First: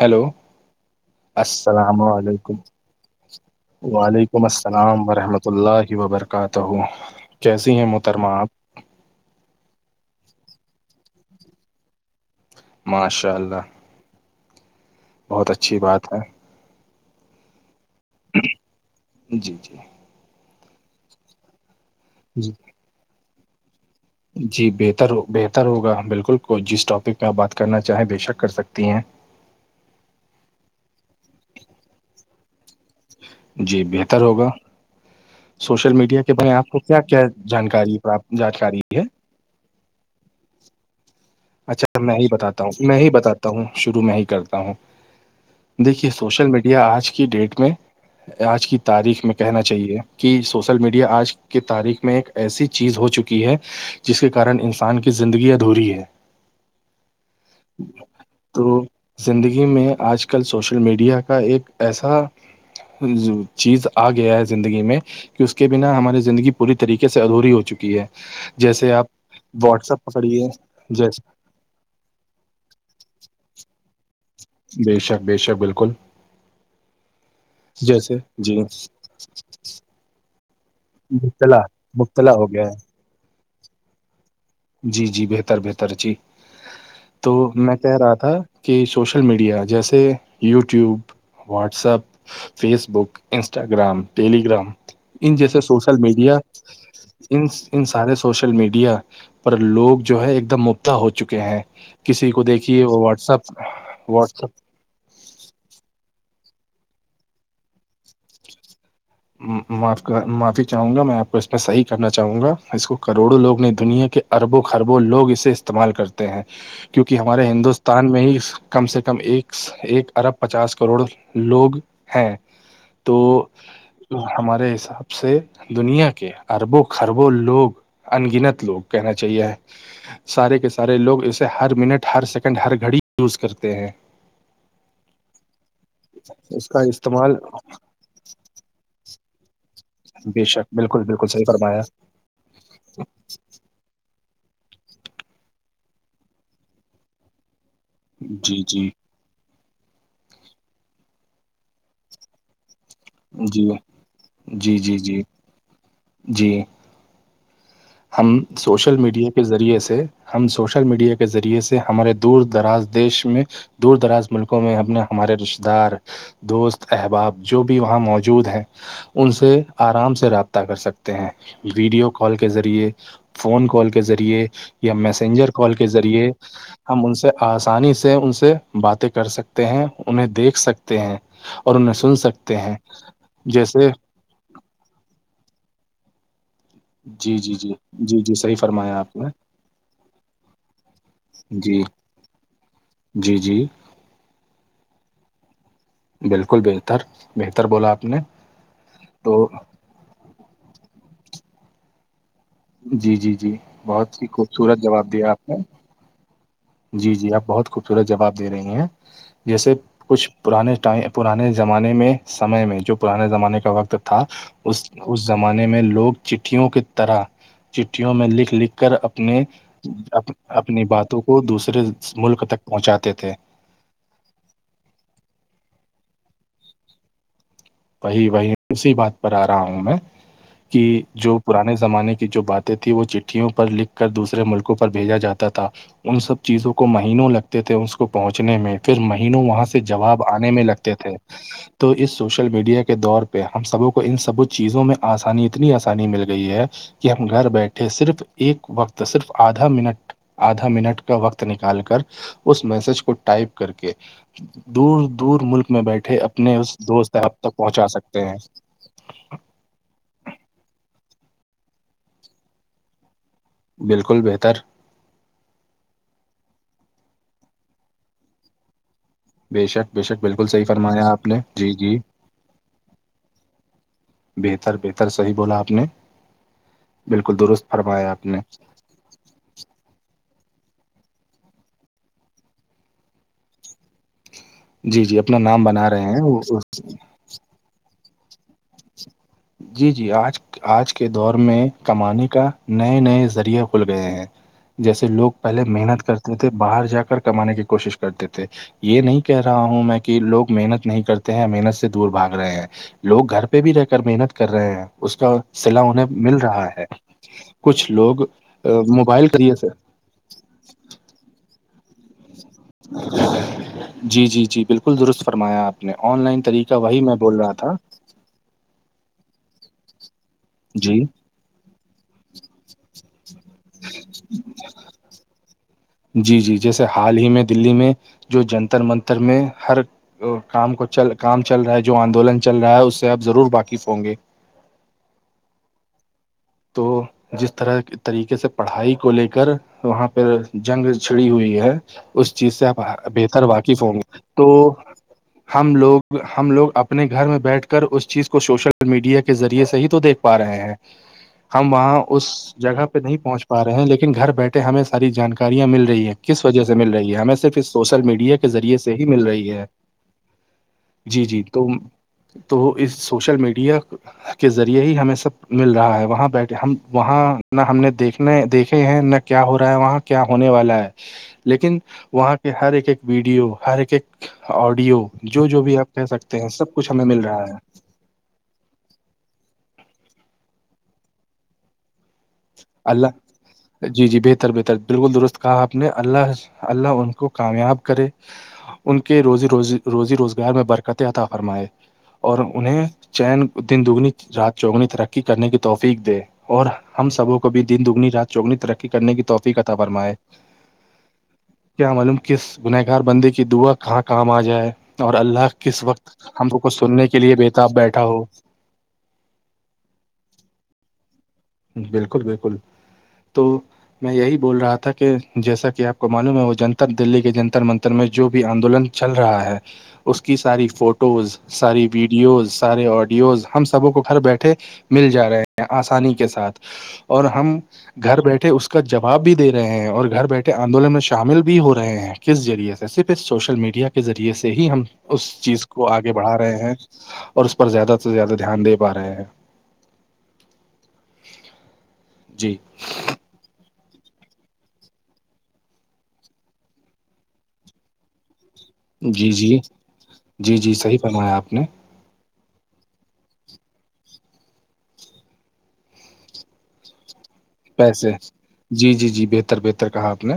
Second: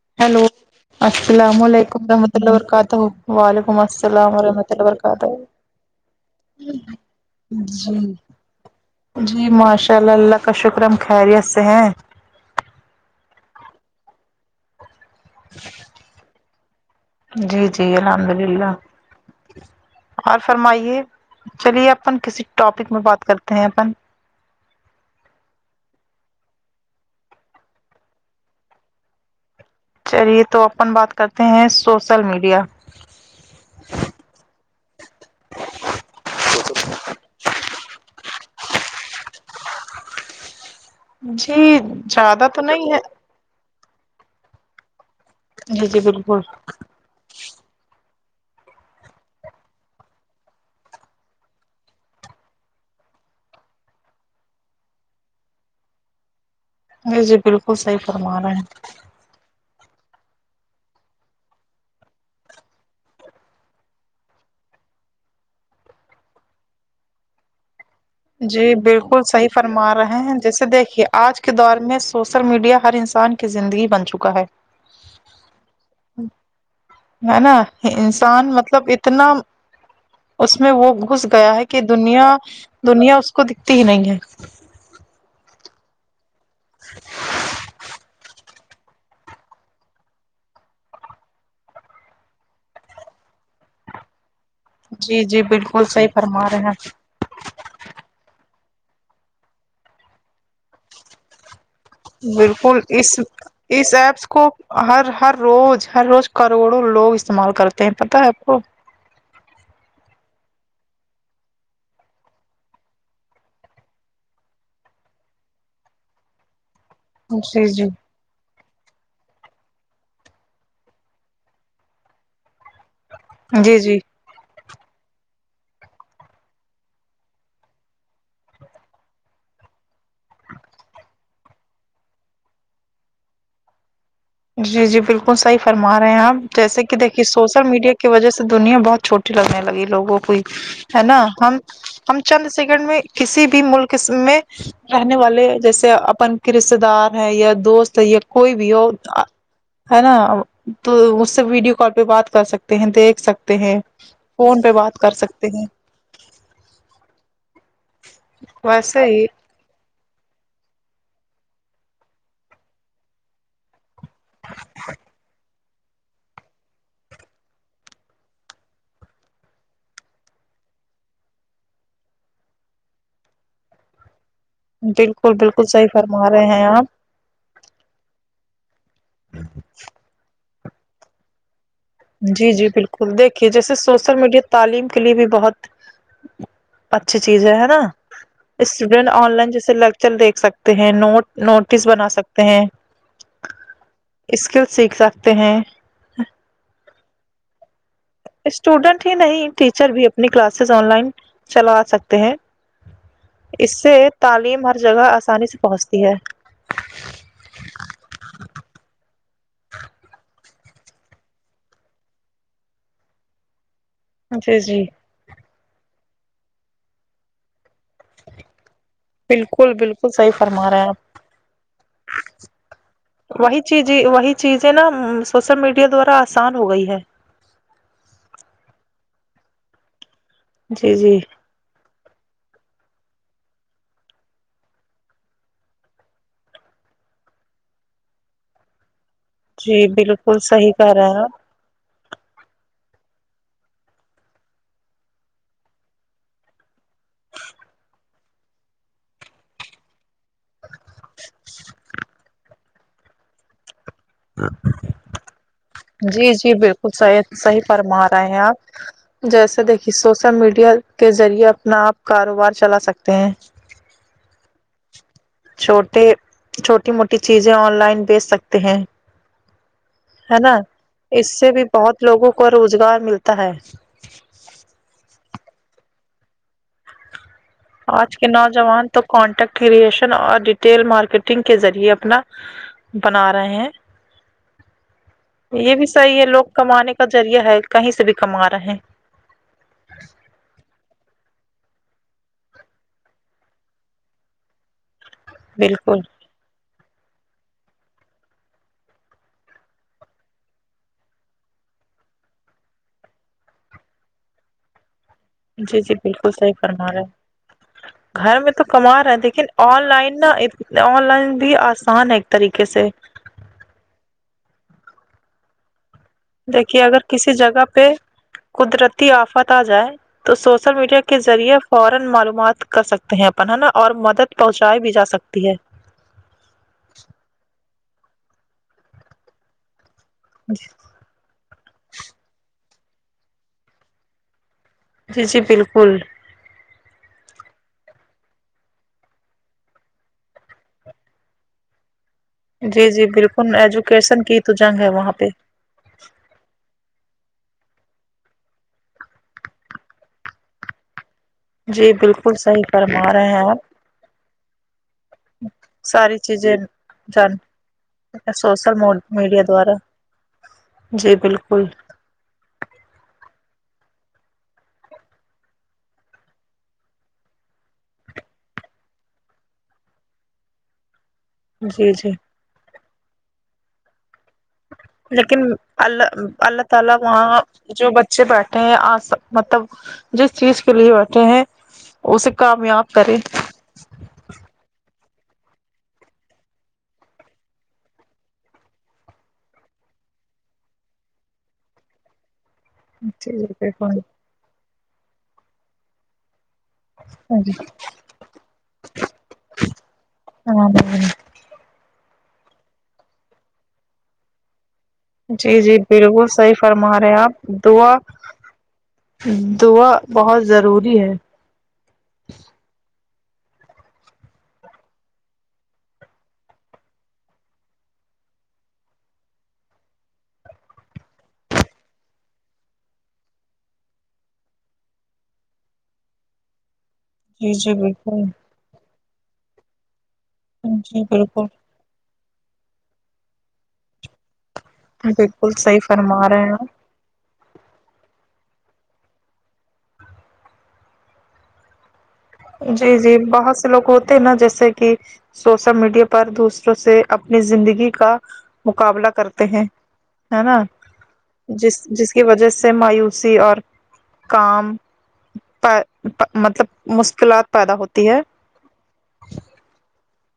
hello السلام علیکم رحمۃ اللہ علیکم وبرکاتہ وعلیکم السلام وعلیکم ورحمۃ اللہ السلام وبرکاتہ ورحمۃ اللہ و برکاتہ کیسی ہیں محترمہ آپ جی ماشاء اللہ اللہ کا شکر ہم خیریت سے ہیں ماشاء اللہ بہت اچھی بات ہے جی جی الحمد للہ جی جی اور فرمائیے چلیے اپن کسی جی ٹاپک میں بات کرتے ہیں اپن جی بہتر بہتر ہوگا بالکل کو جس ٹاپک میں آپ بات کرنا چاہیں بے شک کر سکتی ہیں چلیے تو اپن بات کرتے ہیں سوشل میڈیا جی بہتر ہوگا سوشل میڈیا کے باری میں آپ کو کیا کیا جانکاری جانکاری ہے جی اچھا میں ہی زیادہ تو بتاتا ہوں نہیں میں ہے ہی بتاتا ہوں ہوں شروع میں ہی کرتا ہوں جی جی دیکھیے بالکل سوشل میڈیا آج کی ڈیٹ میں آج کی تاریخ میں کہنا چاہیے کہ سوشل میڈیا آج کے تاریخ میں ایک ایسی چیز ہو چکی ہے جس کے کارن انسان کی زندگی ادھوری ہے جی جی بالکل صحیح فرما رہے ہیں تو زندگی میں آج کل سوشل میڈیا کا ایک ایسا جی چیز آ گیا ہے زندگی میں کہ اس کے بنا ہماری زندگی پوری طریقے سے ادھوری ہو چکی ہے جی جیسے آپ بالکل صحیح واٹس فرما ایپ رہے ہیں پکڑیے جیسے دیکھیے جیسے آج کے دور میں سوسل میڈیا ہر انسان کی زندگی بن چکی بے شک بے شک بالکل ہے نا جیسے انسان جی مطلب اتنا اس میں وہ گھس گیا مبتلا ہے کہ مبتلا دنیا ہو گیا ہے دنیا اس کو دکھتی ہی نہیں ہے جی جی بہتر بہتر جی تو میں کہہ رہا تھا کہ سوشل میڈیا جیسے YouTube WhatsApp Facebook Instagram Telegram جی ان جی جیسے بالکل سوشل صحیح میڈیا فرما رہے ان ان سارے سوشل میڈیا پر لوگ جو ہے ایک دم مبتا ہو چکے ہیں کسی کو بالکل دیکھیے وہ اس واٹسپ اس ایپس کو واٹسپ ہر ہر روز ہر روز کروڑوں لوگ استعمال کرتے ہیں پتہ ہے آپ کو معافی چاہوں گا میں آپ کو اس میں صحیح کرنا چاہوں گا اس کو کروڑوں لوگ نے دنیا کے اربوں خربوں لوگ اسے استعمال کرتے ہیں کیونکہ ہمارے جی جی ہندوستان میں ہی کم سے کم ایک ایک ارب پچاس کروڑ لوگ ہیں جی جی تو ہمارے حساب سے دنیا کے اربوں خربوں لوگ انگنت لوگ کہنا چاہیے سارے کے سارے لوگ اسے ہر منٹ ہر سیکنڈ ہر گھڑی یوز کرتے ہیں جی جی بالکل صحیح فرما رہے ہیں آپ اس کا جیسے کہ دیکھیے استعمال سوشل میڈیا کے کی وجہ سے دنیا بہت چھوٹی لگنے لگی لوگوں کو بے شک ہے بالکل نا بالکل صحیح ہم فرمایا ہم چند سیکنڈ میں کسی بھی ملک میں رہنے والے جیسے اپن کے رشتے دار ہیں یا دوست یہ کوئی جی بھی جی ہو ہے نا تو اس سے ویڈیو کال پہ بات کر سکتے ہیں دیکھ سکتے جی ہیں فون پہ جی جی بات کر جی سکتے ہیں جی ہم سوشل ویسے ہی میڈیا کے ذریعے سے ہم سوشل میڈیا کے ذریعے سے ہمارے دور دراز دیش میں دور دراز ملکوں میں ہم اپنے ہمارے رشتے دار دوست احباب جو بھی وہاں موجود ہیں ان سے آرام سے رابطہ کر سکتے ہیں ویڈیو کال کے ذریعے فون کال کے ذریعے یا بالکل میسنجر بالکل کال صحیح کے فرما ذریعے رہے ہیں آپ ہم ان سے آسانی سے ان سے باتیں کر سکتے ہیں انہیں دیکھ سکتے ہیں اور انہیں سن جی سکتے جی ہیں بالکل دیکھیے جیسے سوشل میڈیا تعلیم کے لیے بھی بہت اچھی جی چیز جی ہے ہے جی نا جی جی صحیح فرمایا اسٹوڈینٹ آپ نے آن لائن جیسے لیکچر دیکھ سکتے ہیں نوٹ جی نوٹس بنا سکتے ہیں جی جی اسکل سیکھ سکتے ہیں بالکل بہتر بہتر بولا آپ نے اسٹوڈنٹ ہی تو نہیں ٹیچر بھی اپنی کلاسز آن لائن چلا سکتے ہیں جی جی جی اس سے بہت ہی تعلیم خوبصورت ہر جگہ جواب دیا آسانی آپ نے سے پہنچتی ہے جی جی آپ بہت خوبصورت جواب دے رہی ہیں جیسے کچھ پرانے ٹ پرانے زمانے میں سمے میں جو پرانے زمانے کا وقت تھا جی جی اس اس زمانے میں لوگ چٹھیوں کی طرح چٹھیوں میں لکھ لکھ کر اپنے اپنے بالکل بالکل صحیح فرما رہے اپنی ہیں باتوں کو دوسرے ملک تک پہنچاتے تھے آپ وہی چیزیں وہی چیزیں ہےنا سوشل میڈیا دوران آسان ہو گئی ہے وہی وہی اسی بات پر آ رہا ہوں میں کہ جی جی جو پرانے زمانے کی جو باتیں تھیں وہ چٹھیوں پر لکھ کر دوسرے ملکوں پر بھیجا جاتا تھا ان سب چیزوں کو مہینوں لگتے تھے اس کو پہنچنے میں پھر مہینوں وہاں سے جی جواب بالکل آنے میں صحیح کہہ لگتے رہے تھے ہیں آپ تو اس سوشنا ل میڈیا کے دور پہ ہم سبوں کو ان سب چیزوں میں آسانی اتنی آسانی مل گئی ہے کہ ہم گھر بیٹھے صرف ایک وقت صرف آدھا منٹ آدھا منٹ کا وقت نکال کر اس میسج کو ٹائپ کر کے دور دور ملک میں بیٹھے جی جی اپنے اس بالکل دوست صحیح اب تک صحیح پہنچا فرما سکتے رہے ہیں آپ جیسے دیکھیے سوشل میڈیا کے ذریعے اپنا آپ کاروبار چلا سکتے ہیں بالکل بہتر چھوٹے چھوٹی موٹی چیزیں آن لائن بیچ سکتے ہیں بےشک بےشک ہے بالکل نا صحیح فرمایا آپ نے اس سے بھی جی جی بہت لوگوں کو روزگار ملتا ہے بہتر بہتر صحیح بولا آپ نے بالکل درست فرمایا آج آپ کے نے نوجوان تو کانٹیکٹ کریشن اور ریٹیل مارکیٹنگ کے ذریعے اپنا بنا رہے ہیں جی جی اپنا اور نام یہ بھی بنا رہے صحیح ہیں ہے وہ لوگ اس- کمانے کا ذریعہ ہے کہیں سے بھی کما رہے ہیں جی جی آج آج کے دور میں کمانے کا نئے نئے ذریعے کھل گئے ہیں جیسے لوگ پہلے بالکل محنت کرتے تھے باہر جا کر کمانے کی کوشش کرتے تھے یہ نہیں کہہ رہا ہوں میں کہ لوگ محنت نہیں کرتے ہیں محنت سے دور بھاگ رہے ہیں لوگ گھر پہ بھی رہ کر محنت کر رہے ہیں اس کا جی صلا جی انہیں بالکل مل صحیح رہا ہے فرمار کچھ لوگ رہا گھر میں تو کما رہا موبائل کے لیکن ذریعے سے آن لائن نہا آن لائن بھی آسان ہے ایک طریقے سے جی جی جی بالکل درست فرمایا آپ نے آن لائن طریقہ دیکھیے وہی اگر میں کسی بول رہا جگہ تھا پہ قدرتی آفات آ جائے تو سوشل جی میڈیا کے ذریعے فورا معلومات کر سکتے ہیں اپن ہے نا اور مدد پہنچائی بھی جا سکتی ہے جی جی جیسے حال ہی میں دللی میں جو جنتر منتر میں ہر کام کو چل کام چل رہا ہے جو آندولن چل رہا ہے اس سے آپ ضرور واقف ہوں گے جی جی بالکل تو جس طرح طریقے سے پڑھائی کو لے کر وہاں پہ جنگ چھڑی ہوئی ہے اس چیز سے جی جی آپ بہتر بالکل واقف ہوں گے ایجوکیشن کی تو جنگ ہے وہاں پہ ہم لوگ ہم لوگ اپنے گھر میں بیٹھ کر اس چیز کو شوشل میڈیا کے ذریعے سے ہی تو دیکھ پا رہے ہیں ہم جی وہاں اس بالکل صحیح جگہ پہ فرما نہیں پہنچ آپ پا رہے ہیں لیکن گھر بیٹھے ہمیں ساری جانکاریاں مل رہی ہے ساری کس چیزیں وجہ سے مل رہی ہے ہمیں جان صرف اس سوشل میڈیا کے ذریعے سوشل سے ہی مل میڈیا رہی ہے دوارا جی جی تو تو اس سوشل میڈیا کے ذریعے ہی ہمیں سب مل رہا ہے وہاں بیٹے ہم وہاں نہ ہم نے دیکھنے دیکھے ہیں نہ کیا ہو رہا ہے وہاں کیا ہونے والا ہے لیکن جی جی وہاں کے ہر ایک ایک ویڈیو ہر ایک ایک آڈیو لیکن جو جو بھی آپ کہہ اللہ سکتے ہیں سب کچھ ہمیں مل رہا ہے اے بیٹھے ہیں آ مطلب جس چیز کے لیے بیٹھے ہیں اسے کامیاب کرے اللہ جی جی بہتر بہتر بالکل درست کہا آپ نے اللہ اللہ ان کو کامیاب کرے ان کے روزی روزی روزی روزگار میں برکت عطا فرمائے اور انہیں جی جی چین دن دگنی بالکل، رات چگنی ترقی کرنے کی توفیق دے اور ہم سبوں کوب بھی دن دگنی رات چوگنی ترقی کرنے کی توفی کتا فرمائے جی کیا معلوم کس گنہگار بندے کی دعا کہاں کام آ جائے اور اللہ جی کس وقت بالکل ہم صحیح ل کو فرما سننے رہے ہیں کے آپ لیے بےتااب دعا بیٹھا ہو [unintelligible] دعا بہت ضروری ہے بالکل بالکل تو [inaudible] میں یہی بول رہا تھا کہ جیسا کہ آپ کو معلوم ہے وہ جنتر دلی کے جنتر من میں جو بھی آندولن چل رہا ہے اس کی ساری فوٹوز ساری ویڈیوز سارے آڈیوز ہم سبوں کو گھر بیٹھے مل جا رہے ہیں آسانی کے ساتھ اور جی ہم جی گھر بالکل بیٹھے اس کا جواب بھی دے رہے ہیں اور گھر بیٹھے آندولن میں جی شامل بالکل بھی ہو رہے ہیں کس ذریعے سے صرف اس سوشل میڈیا کے ذریعے سے ہی ہم اس بالکل چیز صحیح کو آگے فرما بڑھا رہے آپ ہیں اور اس پر زیادہ سے زیادہ دھیان دے پا رہے ہیں جی جی بہت سے لوگوں نا جیسے کہ سوشل میڈیا پر دوسروں سے اپنی زندگی کا مقابلہ جی کرتے جی ہیں ہے نا جی جی صحیح فرمایا آپ نے جس جس کی وجہ سے مایوسی اور کام پ مطلب مشکلات [unintelligible] پیسے ہے جی جی جی بہتر بہتر کہا آپ نے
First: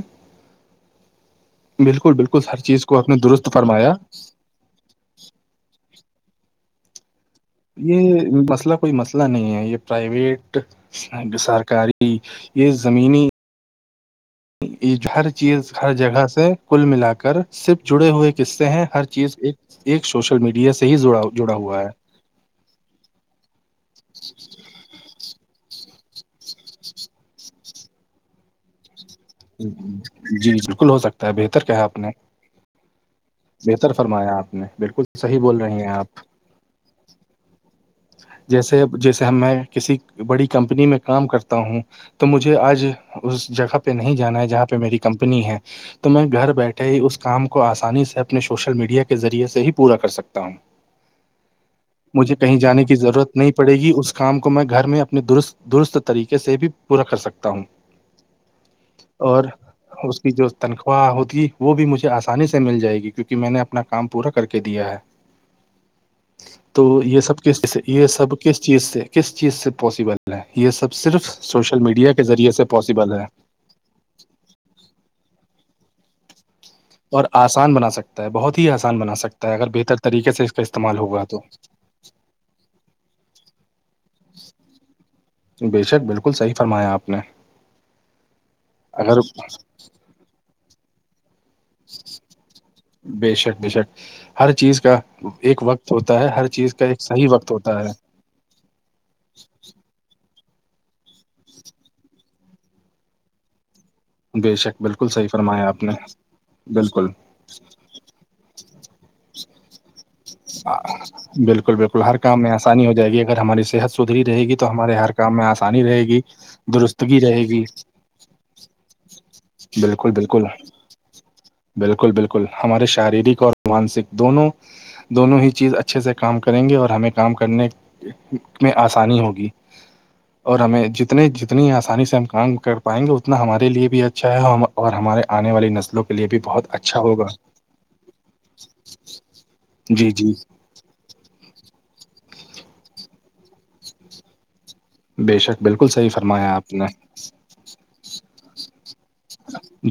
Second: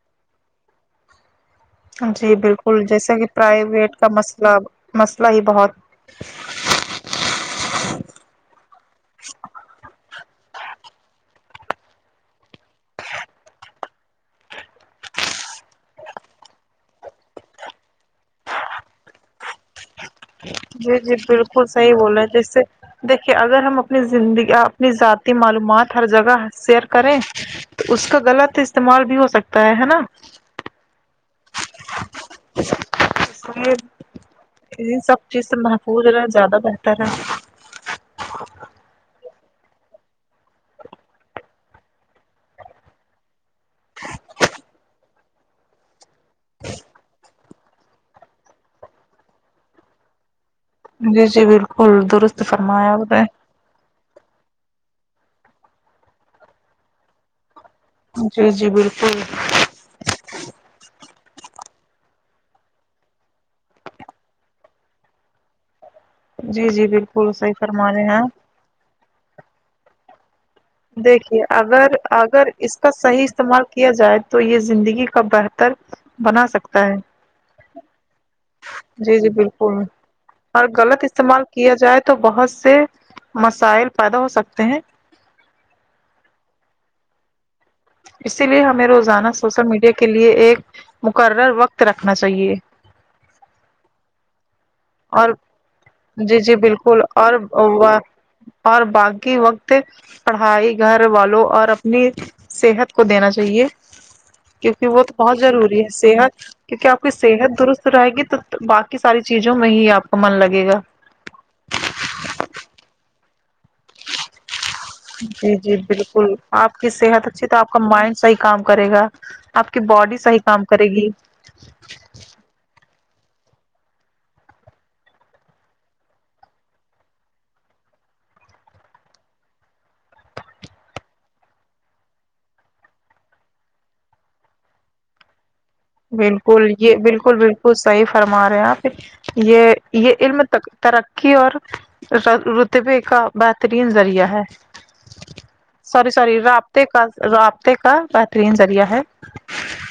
بالکل جی ہر بالکل چیز کو آپ نے جیسا کہ درست فرمایا پرائیویٹ کا مسئلہ مسئلہ ہی بہت یہ مسئلہ کوئی مسئلہ نہیں ہے یہ پرائیویٹ سرکاری یہ زمینی ہر چیز ہر جگہ سے کل ملا کر صرف جڑے ہوئے قصے ہیں ہر چیز ایک ایک سوشل میڈیا سے ہی جی جی جڑا جڑا بالکل ہوا صحیح بولا ہیں جیسے دیکھیے اگر ہم اپنی زندگی اپنی ذاتی معلومات ہر جگہ شیر کریں تو اس کا غلط استعمال بھی ہو سکتا ہے ہے نا جی بالکل ہو سکتا ہے بہتر کہ ہے آپ نے اس لیے بہتر فرمایا آپ نے ان بالکل سب صحیح چیز سے بول رہے ہیں محفوظ آپ رہنا زیادہ تر طرح جیسے جیسے ہم میں کسی بڑی کمپنی میں کام کرتا ہوں تو مجھے آج اس جگہ پہ نہیں جانا ہے جہاں پہ میری کمپنی ہے تو میں گھر بیٹھے ہی اس کام کو آسانی سے اپنے سوشل میڈیا کے ذریعے سے ہی پورا کر سکتا ہوں جی جی بالکل مجھے درست کہیں جانے فرمایا کی آپ نے ضرورت نہیں پڑے گی اس کام کو میں گھر میں اپنے درست درست طریقے سے بھی پورا کر سکتا ہوں جی جی بالکل اور اس کی جو تنخواہ ہوتی ہے وہ بھی مجھے آسانی سے مل جائے گی کیونکہ میں نے اپنا کام پورا کر کے دیا ہے جی تو جی یہ بالکل سب صحیح کس فرما رہے یہ ہیں سب کس چیز سے کس چیز سے پاسبل ہے یہ سب دیکھیے اگر کے اگر ذریعے سے اس کا پاسبل ہے صحیح استعمال کیا جائے تو یہ زندگی کا بہتر بنا سکتا ہے اور آسان بنا سکتا ہے بہت ہی آسان بنا جی جی سکتا ہے اگر بالکل بہتر طریقے سے اس کا اور استعمال غلط ہوگا تو کیا جائے تو بہت سے مسائل پیدا ہو سکتے ہیں بے شک بالکل صحیح فرمایا آپ نے اسی لیے ہمیں اگر روزانہ سوشل میڈیا کے لیے ایک مقرر وقت رکھنا چاہیے بے شک بے شک ہر چیز کا اور ایک وقت ہوتا ہے جی ہر جی چیز کا ایک بالکل صحیح اور وقت ہوتا ہے اور باقی وقت پڑھائی گھر والوں اور اپنی صحت کو دینا چاہیے بے شک کیونکہ وہ بالکل تو صحیح بہت فرمایا ضروری آپ ہے نے صحت کیونکہ آپ بالکل کی صحت درست رہے گی تو باقی ساری چیزوں میں ہی آپ کا من لگے گا بالکل بالکل ہر کام میں آسانی ہو جائے گی اگر ہماری صحت سدھری رہے گی تو تو ہمارے ہر کام میں جی جی آسانی رہے گی بالکل آپ کی درستگی صحت رہے اچھی تو گی آپ کا مائنڈ صحیح کام کرے گا آپ کی بالکل باڈی صحیح بالکل کام کرے گی بالکل بالکل ہمارے شاریڈک اور مانسک دونوں دونوں ہی چیز اچھے سے کام کریں گے اور ہمیں کام کرنے میں آسانی ہوگی اور ہمیں جتنے جتنی آسانی سے ہم کام کر پائیں گے اتنا ہمارے لیے بھیا چاہے ہم اور ہمارے آنے والی نسل بالکل یہ بالکل بالکل صحیح فرما رہے ہیں آپ یہ جی یہ جی علم ترقی کی اور رتبے کا بہترین ذریعہ ہے بے شک بالکل سوری صحیح سوری فرمایا آپ رابطے نے کا رابطے کا بہترین ذریعہ ہے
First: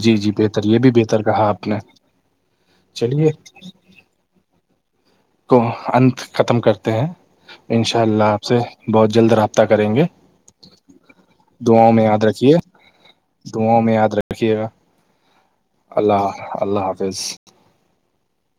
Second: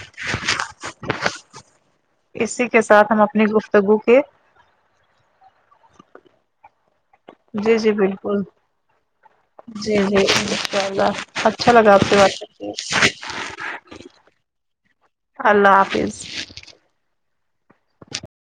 جی جی بہتر یہ بھی بہتر کہا آپ نے چلیے ایک کو اننت ختم کرتے ہیں جی ان جی شاء اللہ آپ بالکل سے بہت جلد رابطہ [unintelligible] جی جی انشاء اللہ اچھا لگا آپ کی بات کر دواںں میں یاد رکھیے گا اللہ اللہ حافظ